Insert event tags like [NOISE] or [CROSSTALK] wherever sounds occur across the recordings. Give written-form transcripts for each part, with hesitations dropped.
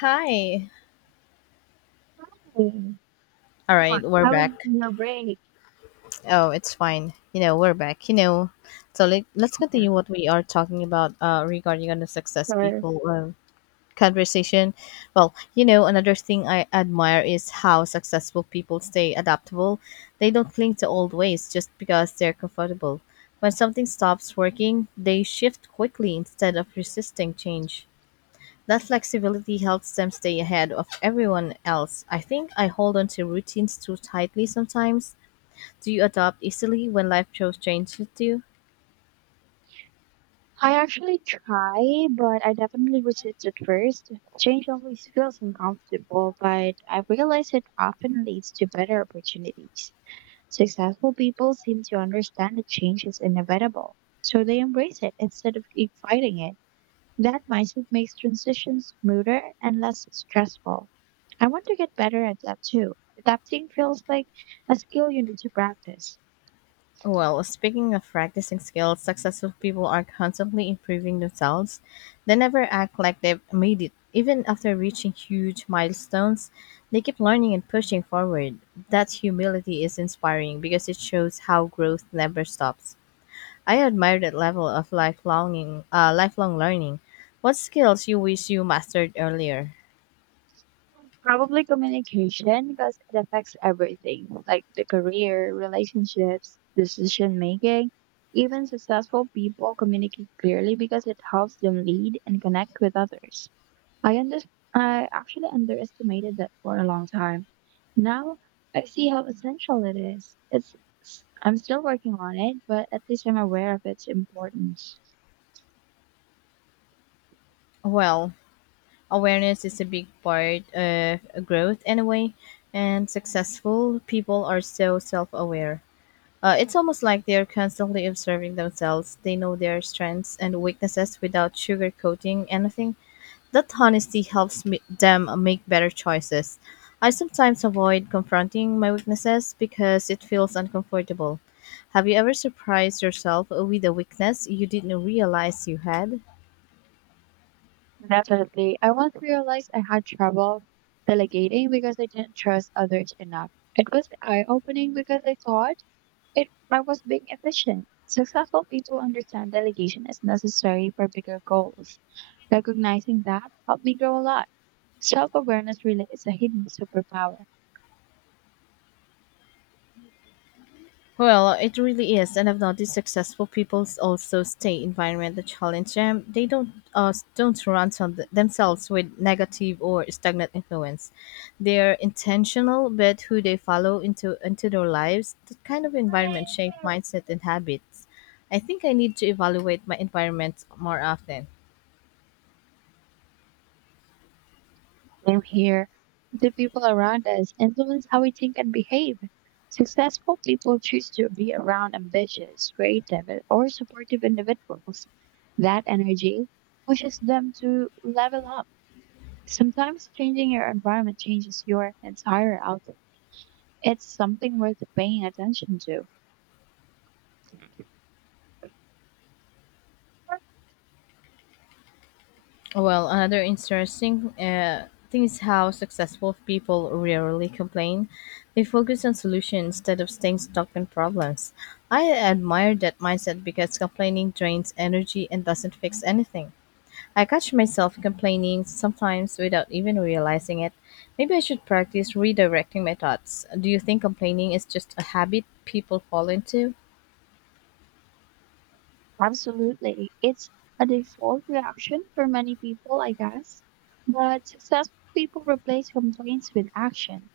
Hi. Hmm, All What? right, we're How was back. your break? Oh, it's fine. We're back. Let's Yeah, continue what we are talking about regarding on the success sure. people conversation. Well, another thing I admire is how successful people stay adaptable. They don't cling to old ways just because they're comfortable. When something stops working, they shift quickly instead of resisting change. That flexibility helps them stay ahead of everyone else. I think I hold on to routines too tightly sometimes. Do you adapt easily when life throws changes at you? I actually try, but I definitely resist at first. Change always feels uncomfortable, but I realize it often leads to better opportunities. Successful people seem to understand that change is inevitable, so they embrace it instead of keep fighting it. That mindset makes transitions smoother and less stressful. I want to get better at that too. Adapting feels like a skill you need to practice. Well, speaking of practicing skills, successful people are constantly improving themselves. They never act like they've made it. Even after reaching huge milestones, they keep learning and pushing forward. That humility is inspiring because it shows how growth never stops. I admire that level of lifelong lifelong learning. What skills you wish you mastered earlier? Probably communication because it affects everything, like the career, relationships, decision making. Even successful people communicate clearly because it helps them lead and connect with others. I under- I actually underestimated that for a long time. Now I see how essential it is. It's I'm still working on it, but at least I'm aware of its importance. Well, awareness is a big part of growth anyway, and successful people are so self-aware. It's almost like they're constantly observing themselves. They know their strengths and weaknesses without sugarcoating anything. That honesty them make better choices. I sometimes avoid confronting my weaknesses because it feels uncomfortable. Have you ever surprised yourself with a weakness you didn't realize you had? Definitely. I once realized I had trouble delegating because I didn't trust others enough. It was eye-opening because I thought it I was being efficient. Successful people understand delegation is necessary for bigger goals. Recognizing that helped me grow a lot. Self-awareness really is a hidden superpower. Well, it really is, and I've noticed successful people also stay environment that challenge them. They don't themselves with negative or stagnant influence. They're intentional, but who they follow into their lives, that kind of environment shape mindset and habits. I think I need to evaluate my environment more often. Blame here. The people around us influence how we think and behave. Successful people choose to be around ambitious, creative, or supportive individuals. That energy pushes them to level up. Sometimes changing your environment changes your entire outlook. It's something worth paying attention to. Well, another interesting thing is how successful people rarely complain. They focus on solutions instead of staying stuck in problems. I admire that mindset because complaining drains energy and doesn't fix anything. I catch myself complaining sometimes without even realizing it. Maybe I should practice redirecting my thoughts. Do you think complaining is just a habit people fall into? Absolutely. It's a default reaction for many people, I guess. But successful people replace complaints with action.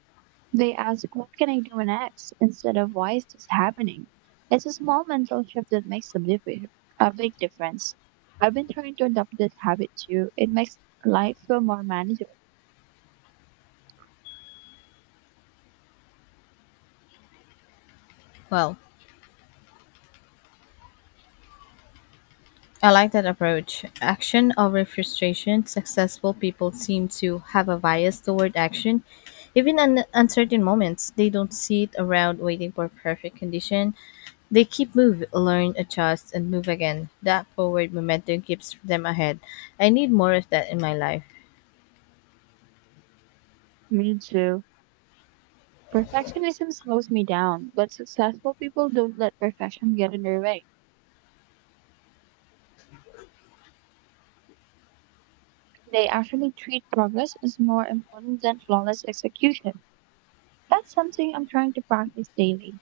They ask, "What can I do next?" instead of "Why is this happening?" It's a small mental shift that makes a big difference. I've been trying to adopt that habit too. It makes life feel more manageable. Well, I like that approach. Action over frustration. Successful people seem to have a bias toward action. Even in uncertain moments, they don't sit around waiting for perfect condition. They keep move, learn, adjust, and move again. That forward momentum keeps them ahead. I need more of that in my life. Me too. Perfectionism slows me down, but successful people don't let perfection get in their way. They actually treat progress as more important than flawless execution. That's something I'm trying to practice daily.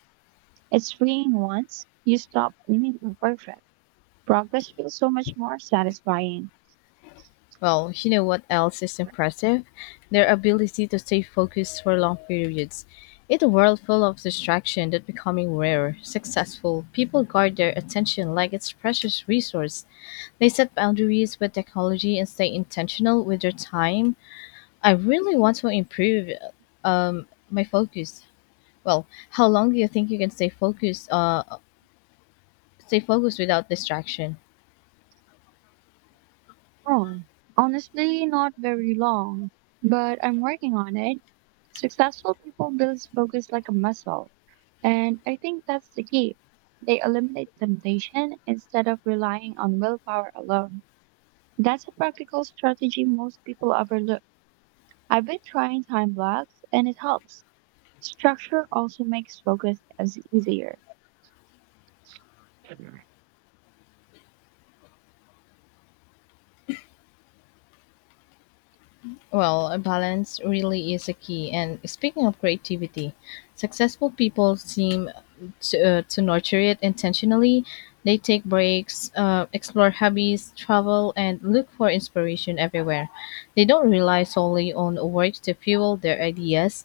It's freeing once you stop aiming for perfect. Progress feels so much more satisfying. Well, you know what else is impressive? Their ability to stay focused for long periods. In a world full of distraction that becoming rare, successful people guard their attention like it's precious resource. They set boundaries with technology and stay intentional with their time. I really want to improve my focus. Well, how long do you think you can stay focused? Stay focused without distraction. Oh, honestly, not very long, but I'm working on it. Successful people build focus like a muscle, and I think that's the key. They eliminate temptation instead of relying on willpower alone. That's a practical strategy most people overlook. I've been trying time blocks and it helps. Structure also makes focus as easier. Well, a balance really is a key. And speaking of creativity, successful people seem to nurture it intentionally. They take breaks, explore hobbies, travel, and look for inspiration everywhere. They don't rely solely on work to fuel their ideas.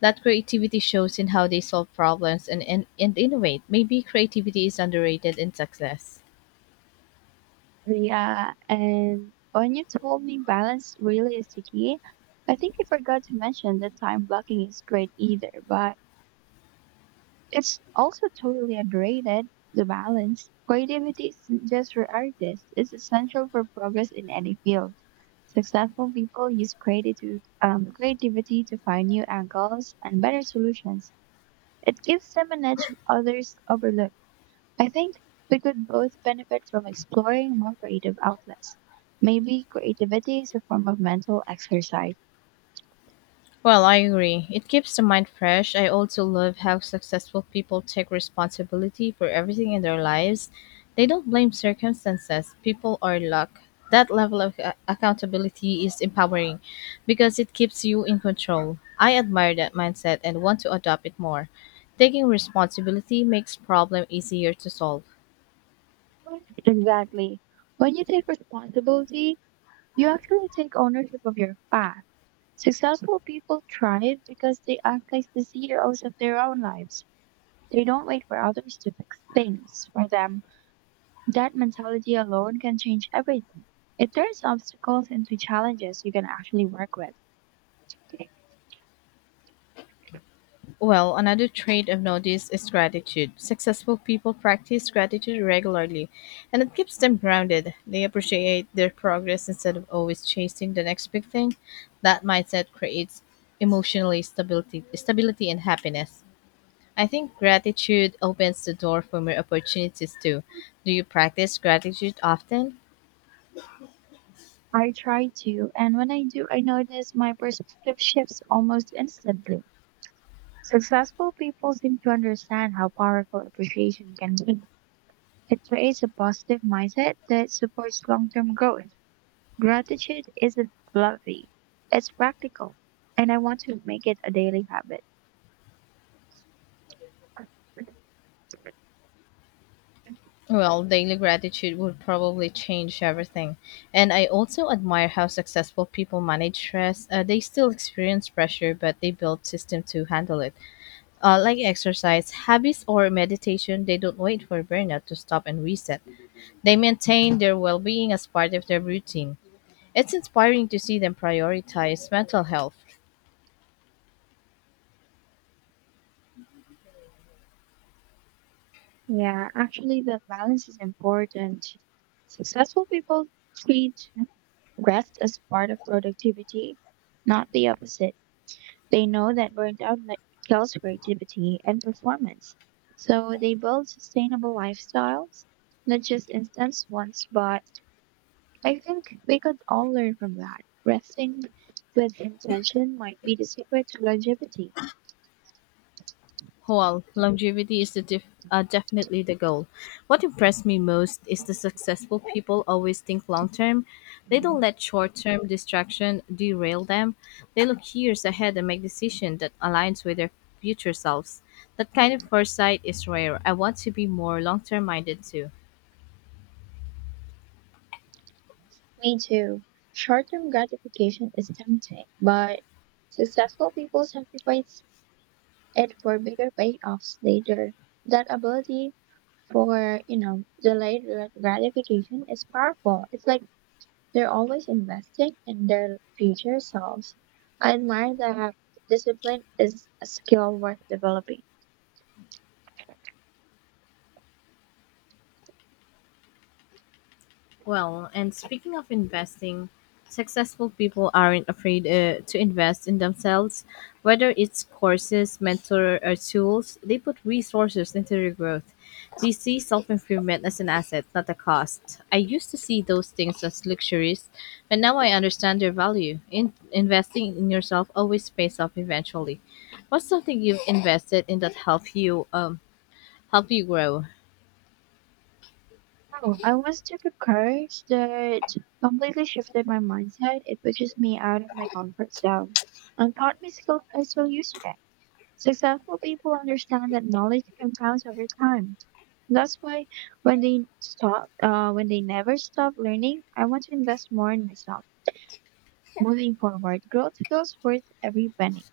That creativity shows in how they solve problems and innovate. Maybe creativity is underrated in success. Yeah, and when you told me balance really is the key, I think you forgot to mention that time blocking is great either, but it's also totally underrated, the balance. Creativity isn't just for artists, it's essential for progress in any field. Successful people use creativity to find new angles and better solutions. It gives them an edge others overlook. I think we could both benefit from exploring more creative outlets. Maybe creativity is a form of mental exercise. Well, I agree. It keeps the mind fresh. I also love how successful people take responsibility for everything in their lives. They don't blame circumstances, people, or luck. That level of accountability is empowering because it keeps you in control. I admire that mindset and want to adopt it more. Taking responsibility makes problem easier to solve. Exactly. When you take responsibility, you actually take ownership of your path. Successful people thrive because they act like the CEOs of their own lives. They don't wait for others to fix things for them. That mentality alone can change everything. It turns obstacles into challenges you can actually work with. Well, another trait I've noticed is gratitude. Successful people practice gratitude regularly, and it keeps them grounded. They appreciate their progress instead of always chasing the next big thing. That mindset creates stability and happiness. I think gratitude opens the door for more opportunities too. Do you practice gratitude often? I try to, and when I do, I notice my perspective shifts almost instantly. Successful people seem to understand how powerful appreciation can be. It creates a positive mindset that supports long term growth. Gratitude isn't fluffy, it's practical, and I want to make it a daily habit. Well, daily gratitude would probably change everything. And I also admire how successful people manage stress. They still experience pressure, but they build system to handle it. Like exercise, habits, or meditation, they don't wait for burnout to stop and reset. They maintain their well being as part of their routine. It's inspiring to see them prioritize mental health. Yeah, actually, the balance is important. Successful people treat rest as part of productivity, not the opposite. They know that kills creativity and performance. So they build sustainable lifestyles, not just instant ones, but I think we could all learn from that. Resting with intention might be the secret to longevity. Well, longevity is definitely the goal. What impressed me most is the successful people always think long term. They don't let short term distraction derail them. They look years ahead and make decisions that aligns with their future selves. That kind of foresight is rare. I want to be more long term minded too. Me too. Short term gratification is tempting, but successful people sacrifice it for bigger payoffs later. That ability for, you know, gratification is powerful. It's like they're always investing in their future selves. I admire that discipline is a skill worth developing. Well, and speaking of investing, successful people aren't afraid to invest in themselves. Whether it's courses, mentor, or tools, they put resources into their growth. They see self improvement as an asset, not a cost. I used to see those things as luxuries, but now I understand their value. Investing in yourself always pays off eventually. What's something you've invested in that help you grow? Oh, I once took a course that completely shifted my mindset. It pushes me out of my comfort zone and taught me skills I still use today. Successful people understand that knowledge compounds over time. That's why when they never stop learning, I want to invest more in myself. Moving forward, growth feels worth every penny.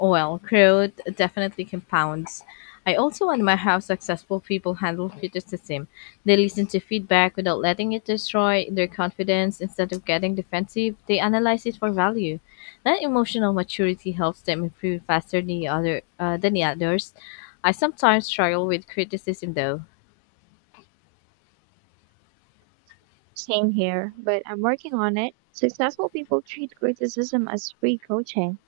Well, growth definitely compounds. I also admire how successful people handle criticism. They listen to feedback without letting it destroy their confidence. Instead of getting defensive, they analyze it for value. That emotional maturity helps them improve faster than the others. I sometimes struggle with criticism though. Same here, but I'm working on it. Successful people treat criticism as free coaching.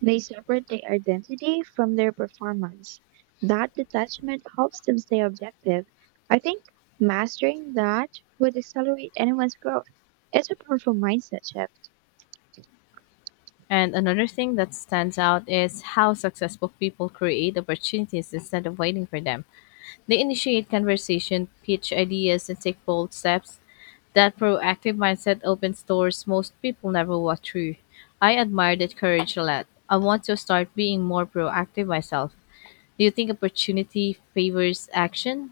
They separate their identity from their performance. That detachment helps them stay objective. I think mastering that would accelerate anyone's growth. It's a powerful mindset shift. And another thing that stands out is how successful people create opportunities instead of waiting for them. They initiate conversation, pitch ideas, and take bold steps. That proactive mindset opens doors most people never walk through. I admire that courage a lot. I want to start being more proactive myself. Do you think opportunity favors action?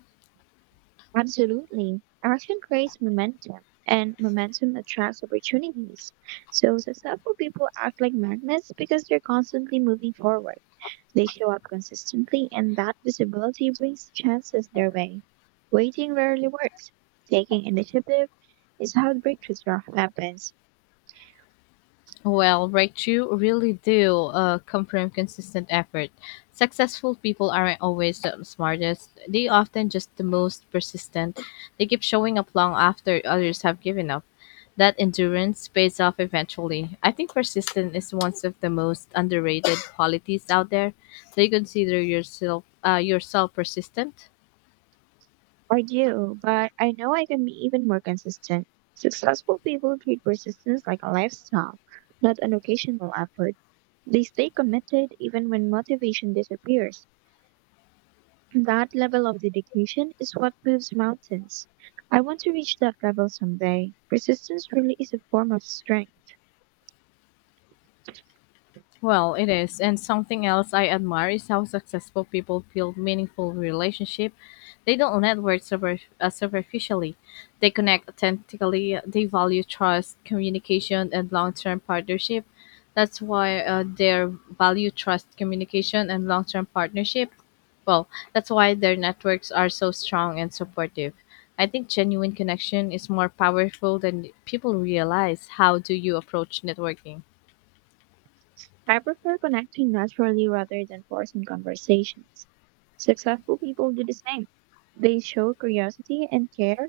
Absolutely. Action creates momentum, and momentum attracts opportunities. So, successful people act like magnets because they're constantly moving forward. They show up consistently, and that visibility brings chances their way. Waiting rarely works. Taking initiative is how happens. Well, right, you really do come from consistent effort. Successful people aren't always the smartest, they often just the most persistent. They keep showing up long after others have given up. That endurance pays off eventually. I think persistence is one of the most underrated qualities out there. Do you consider yourself persistent? I do, but I know I can be even more consistent. Successful people treat persistence like a lifestyle, not an occasional effort. They stay committed even when motivation disappears. That level of dedication is what moves mountains. I want to reach that level someday. Persistence really is a form of strength. Well, it is. And something else I admire is how successful people build meaningful relationship. They don't network super, superficially. They connect authentically. They value trust, communication, and long-term partnership. That's why their value trust, communication, and long-term partnership. Well, that's why their networks are so strong and supportive. I think genuine connection is more powerful than people realize. How do you approach networking? I prefer connecting naturally rather than forcing conversations. Successful people do the same. They show curiosity and care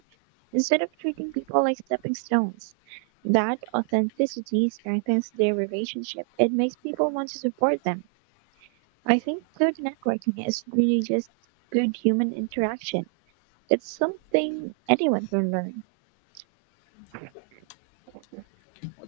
instead of treating people like stepping stones. That authenticity strengthens their relationship. It makes people want to support them. I think good networking is really just good human interaction. It's something anyone can learn.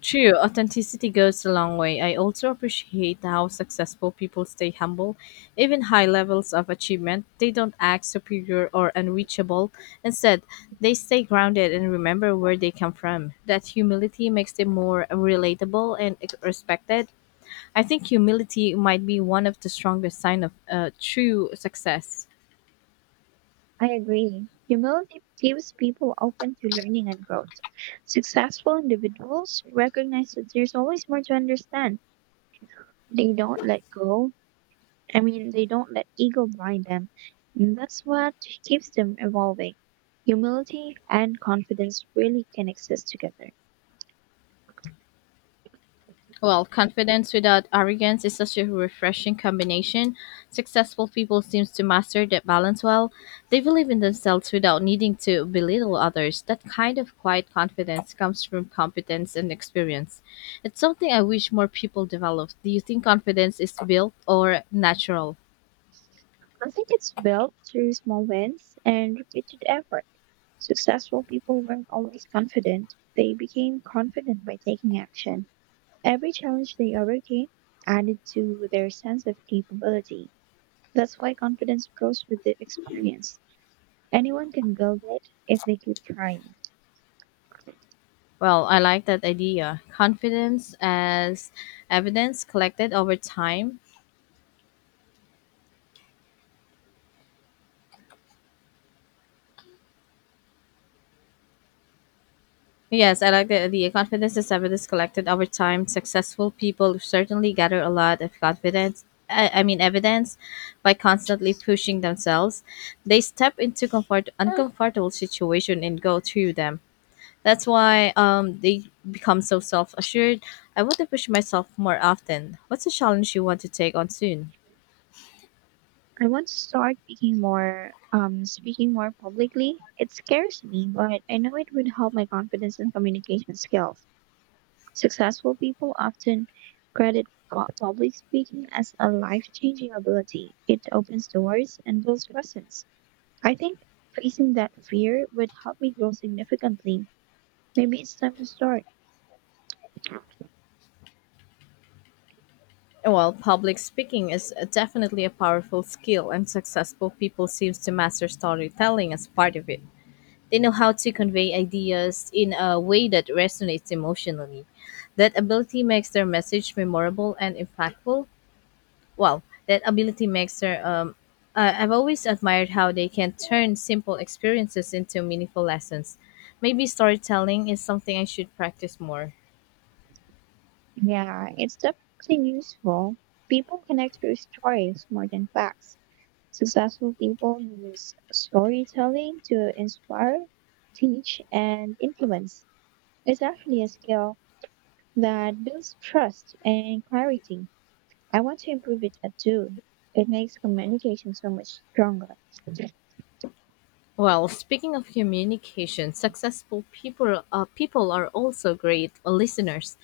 True, authenticity goes a long way. I also appreciate how successful people stay humble. Even high levels of achievement, they don't act superior or unreachable. Instead, they stay grounded and remember where they come from. That humility makes them more relatable and respected. I think humility might be one of the strongest sign of true success. I agree. Humility keeps people open to learning and growth. Successful individuals recognize that there's always more to understand. They don't let go. They don't let ego blind them. And that's what keeps them evolving. Humility and confidence really can exist together. Well, confidence without arrogance is such a refreshing combination. Successful people seem to master that balance well. They believe in themselves without needing to belittle others. That kind of quiet confidence comes from competence and experience. It's something I wish more people developed. Do you think confidence is built or natural? I think it's built through small wins and repeated effort. Successful people weren't always confident. They became confident by taking action. Every challenge they overcame added to their sense of capability. That's why confidence grows with the experience. Anyone can build it if they keep trying. Well, I like that idea. Confidence as evidence collected over time. Yes, I like the confidence is evidence collected over time. Successful people certainly gather a lot of confidence. I mean evidence by constantly pushing themselves. They step into comfort uncomfortable situation and go through them. That's why they become so self assured. I want to push myself more often. What's a challenge you want to take on soon? I want to speaking more publicly. It scares me, but I know it would help my confidence and communication skills. Successful people often credit public speaking as a life-changing ability. It opens doors and builds presence. I think facing that fear would help me grow significantly. Maybe it's time to start. Well, public speaking is definitely a powerful skill, and successful people seems to master storytelling as part of it. They know how to convey ideas in a way that resonates emotionally. That ability makes their message memorable and impactful. Well, that ability makes their I've always admired how they can turn simple experiences into meaningful lessons. Maybe storytelling is something I should practice more. Yeah, it's definitely useful. People connect through stories more than facts. Successful people use storytelling to inspire, teach, and influence. It's actually a skill that builds trust and clarity. I want to improve it too. It makes communication so much stronger. Well, speaking of communication, successful people people are also great listeners.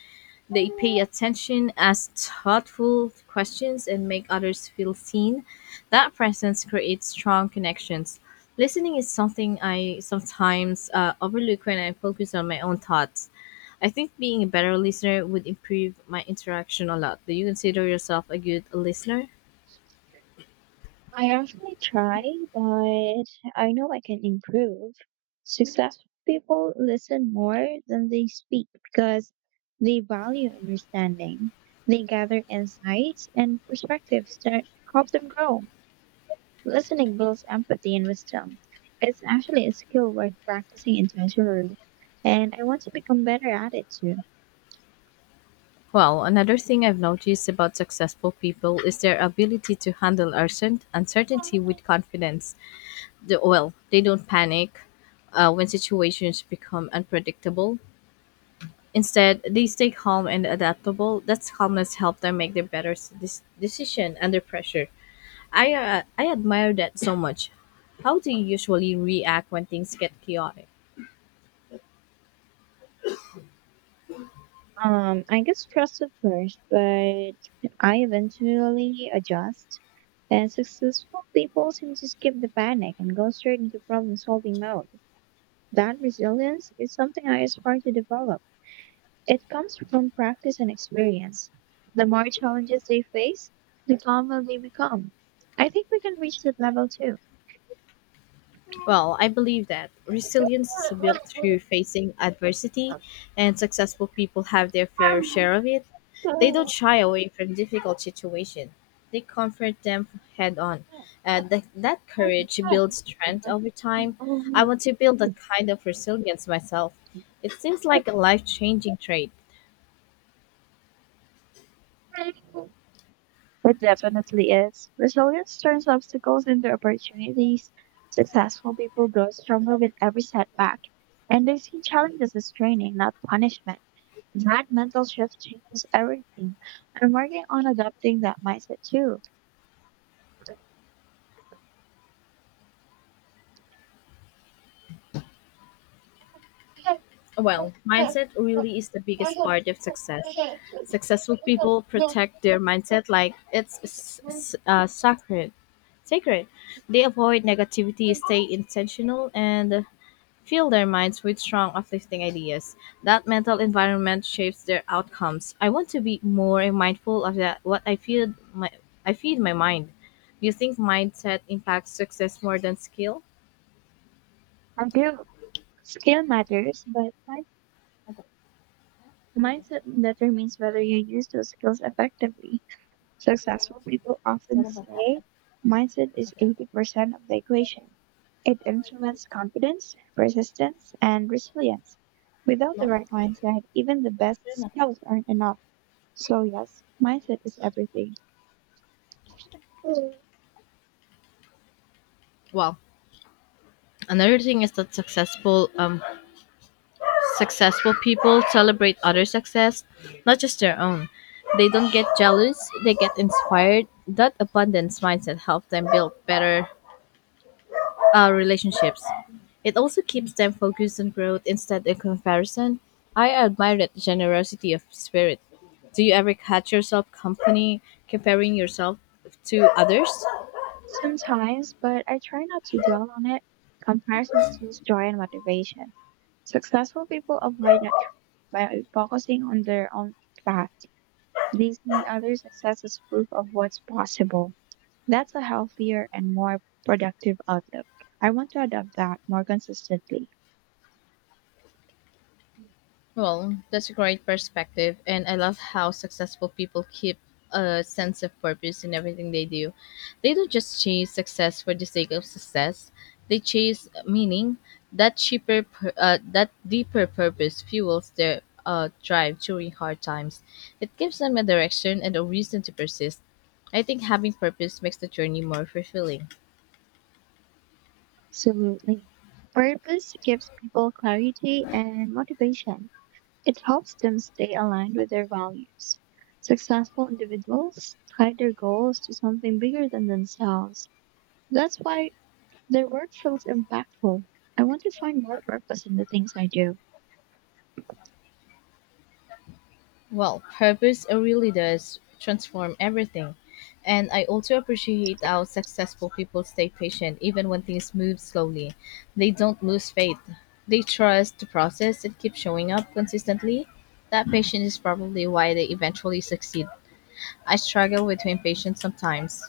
They pay attention, ask thoughtful questions, and make others feel seen. That presence creates strong connections. Listening is something I sometimes overlook when I focus on my own thoughts. I think being a better listener would improve my interaction a lot. Do you consider yourself a good listener? I actually try, but I know I can improve. Successful people listen more than they speak because they value understanding. They gather insights and perspectives that help them grow. Listening builds empathy and wisdom. It's actually a skill worth practicing intentionally, and I want to become better at it too. Well, another thing I've noticed about successful people is their ability to handle uncertainty with confidence. Well, they don't panic when situations become unpredictable. Instead, they stay calm and adaptable. That calmness helps them make their decision under pressure. I admire that so much. How do you usually react when things get chaotic? I get stressed at first, but I eventually adjust. And successful people seem to skip the panic and go straight into problem solving mode. That resilience is something I aspire to develop. It comes from practice and experience. The more challenges they face, the calmer they become. I think we can reach that level too. Well, I believe that resilience is built through facing adversity, and successful people have their fair share of it. They don't shy away from difficult situations, they confront them head on. And that courage builds strength over time. I want to build that kind of resilience myself. It seems like a life changing trait. It definitely is. Resilience turns obstacles into opportunities. Successful people grow stronger with every setback, and they see challenges as training, not punishment. That mental shift changes everything. I'm working on adopting that mindset too. Well, mindset really is the biggest I part of success. Successful people protect their mindset like it's sacred. They avoid negativity, stay intentional, and fill their minds with strong, uplifting ideas. That mental environment shapes their outcomes. I want to be more mindful of that. What I feel, my I feed my mind. Do you think mindset impacts success more than skill? do. Skill matters, but my mindset determines whether you use those skills effectively. Successful people often say mindset is 80% of the equation. It influences confidence, persistence, and resilience. Without the right mindset, even the best skills aren't enough. So, yes, mindset is everything. Mm. Well, Another thing is that successful people celebrate other success, not just their own. They don't get jealous, they get inspired. That abundance mindset helps them build better relationships. It also keeps them focused on growth instead of comparison. I admire that generosity of spirit. Do you ever catch yourself company comparing yourself to others? Sometimes, but I try not to dwell on it. Comparison steals joy and motivation. Successful people avoid by focusing on their own path. They see other success as proof of what's possible. That's a healthier and more productive outlook. I want to adopt that more consistently. Well, that's a great perspective, and I love how successful people keep a sense of purpose in everything they do. They don't just chase success for the sake of success; they chase meaning. That deeper purpose fuels their drive during hard times. It gives them a direction and a reason to persist. I think having purpose makes the journey more fulfilling. Absolutely. Purpose gives people clarity and motivation. It helps them stay aligned with their values. Successful individuals tie their goals to something bigger than themselves. That's why their work feels impactful. I want to find more purpose in the things I do. Well, purpose really does transform everything. And I also appreciate how successful people stay patient even when things move slowly. They don't lose faith. They trust the process and keep showing up consistently. That patience is probably why they eventually succeed. I struggle with impatience sometimes.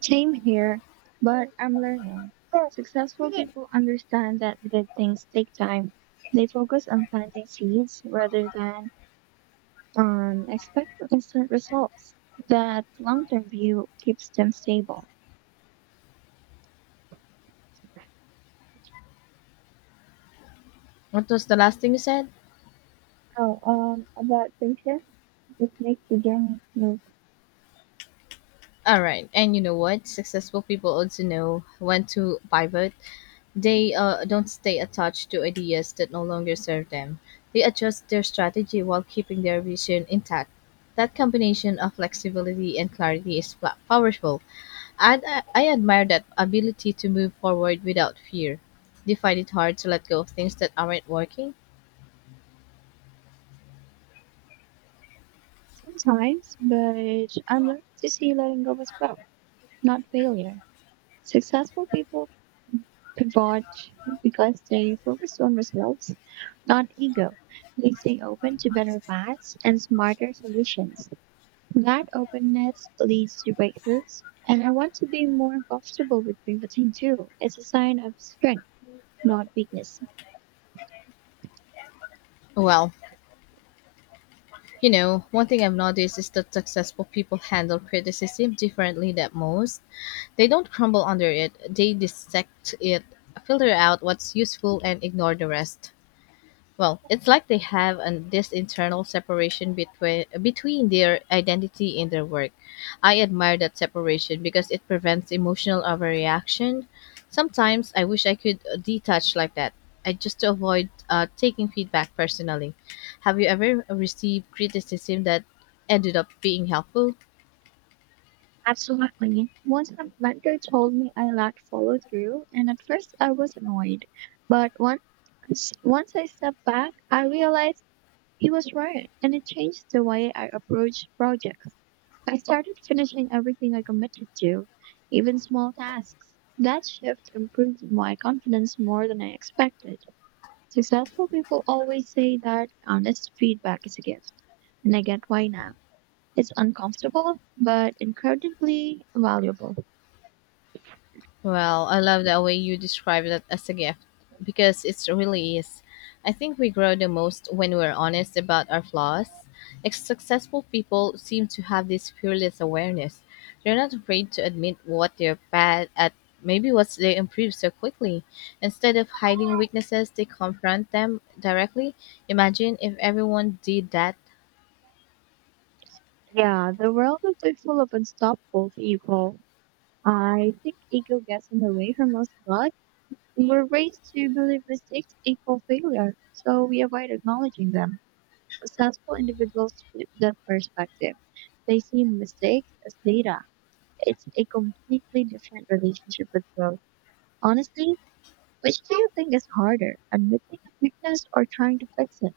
Same here, but I'm learning. Successful people understand that good things take time. They focus on planting seeds rather than on expecting instant results. That long-term view keeps them stable. What was the last thing you said? Oh, about patience, it makes the journey smooth All right. And you know what? Successful people also know when to pivot. They don't stay attached to ideas that no longer serve them. They adjust their strategy while keeping their vision intact. That combination of flexibility and clarity is powerful. I admire that ability to move forward without fear. Do you find it hard to let go of things that aren't working? sometimes, but I'm learning to see letting go as growth, not failure. Successful people pivot because they focus on results, not ego. They stay open to better paths and smarter solutions. That openness leads to breakthroughs, and I want to be more comfortable with pivoting too. It's a sign of strength, not weakness. Well, you know, one thing I've noticed is that successful people handle criticism differently than most. They don't crumble under it, they dissect it, filter out what's useful, and ignore the rest. Well, it's like they have this internal separation between their identity and their work. I admire that separation because it prevents emotional overreaction. Sometimes I wish I could detach like that, I just to avoid taking feedback personally. Have you ever received criticism that ended up being helpful? Absolutely. Once my mentor told me I lacked follow through, and at first I was annoyed, but once I stepped back, I realized he was right, and it changed the way I approached projects. I started finishing everything I committed to, even small tasks. That shift improved my confidence more than I expected. Successful people always say that honest feedback is a gift, and I get why now. It's uncomfortable, but incredibly valuable. Well, I love the way you describe that as a gift because it really is. I think we grow the most when we're honest about our flaws. Successful people seem to have this fearless awareness. They're not afraid to admit what they're bad at, maybe what they improve so quickly. Instead of hiding weaknesses, they confront them directly. Imagine if everyone did that. Yeah, the world is too full of unstoppable people. I think ego gets in the way for most of us. We're raised to believe mistakes equal failure, so we avoid acknowledging them. Successful individuals flip that perspective. They see mistakes as data. It's a completely different relationship with growth. Honestly, which do you think is harder, admitting a weakness or trying to fix it?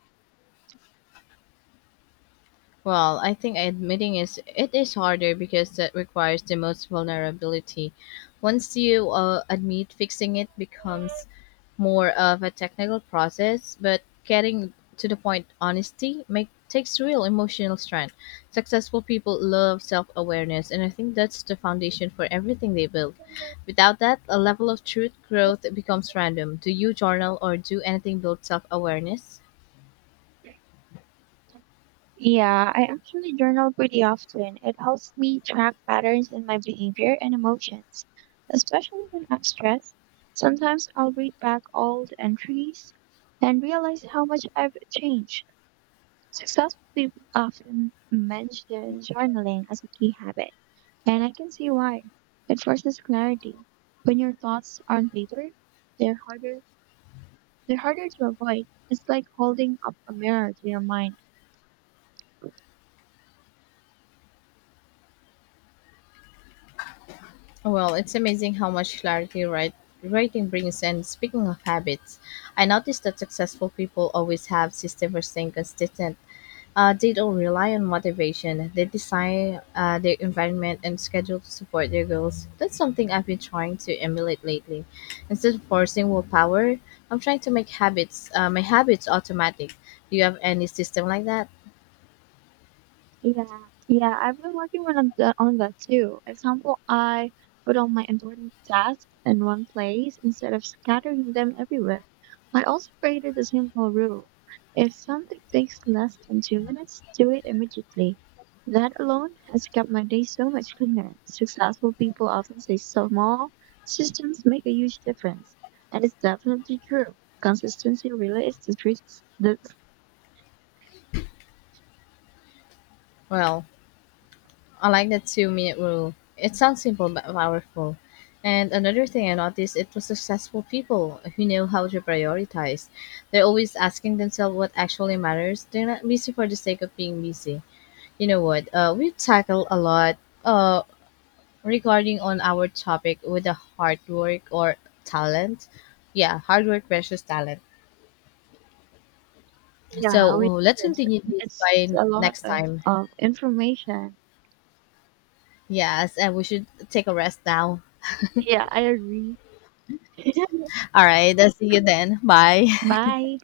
Well, I think admitting is harder because that requires the most vulnerability. Once you admit, fixing it becomes more of a technical process, but getting to the point honesty make takes real emotional strength. Successful people love self-awareness, and I think that's the foundation for everything they build. Without that, a level of truth growth becomes random. Do you journal or do anything build self-awareness? Yeah, I actually journal pretty often. It helps me track patterns in my behavior and emotions, especially when I'm stressed. Sometimes I'll read back old entries and realize how much I've changed. Successful people often mention journaling as a key habit, and I can see why. It forces clarity. When your thoughts are on paper, they're harder they're harder to avoid. It's like holding up a mirror to your mind. Well, it's amazing how much clarity writing brings. And speaking of habits, I noticed that successful people always have system for staying consistent. They don't rely on motivation. They design their environment and schedule to support their goals. That's something I've been trying to emulate lately. Instead of forcing willpower, I'm trying to make habits my habits automatic. Do you have any system like that? Yeah, yeah, I've been working on that too. Example, I put all my important tasks in one place instead of scattering them everywhere. I also created a simple rule. If something takes less than 2 minutes, do it immediately. That alone has kept my day so much cleaner. Successful people often say small systems make a huge difference, and it's definitely true. Consistency really is the Well, I like the 2-minute rule. It sounds simple but powerful. And another thing I noticed it was successful people who know how to prioritize. They're always asking themselves what actually matters. They're not busy for the sake of being busy. You know what? We tackle a lot uh, regarding on our topic with the hard work or talent. Yeah, hard work versus talent. So Yeah, we let's did. continue this It's by a lot next of time. of information. Yes, and we should take a rest now. Yeah, I agree. [LAUGHS] All right, I'll see you then. Bye. Bye.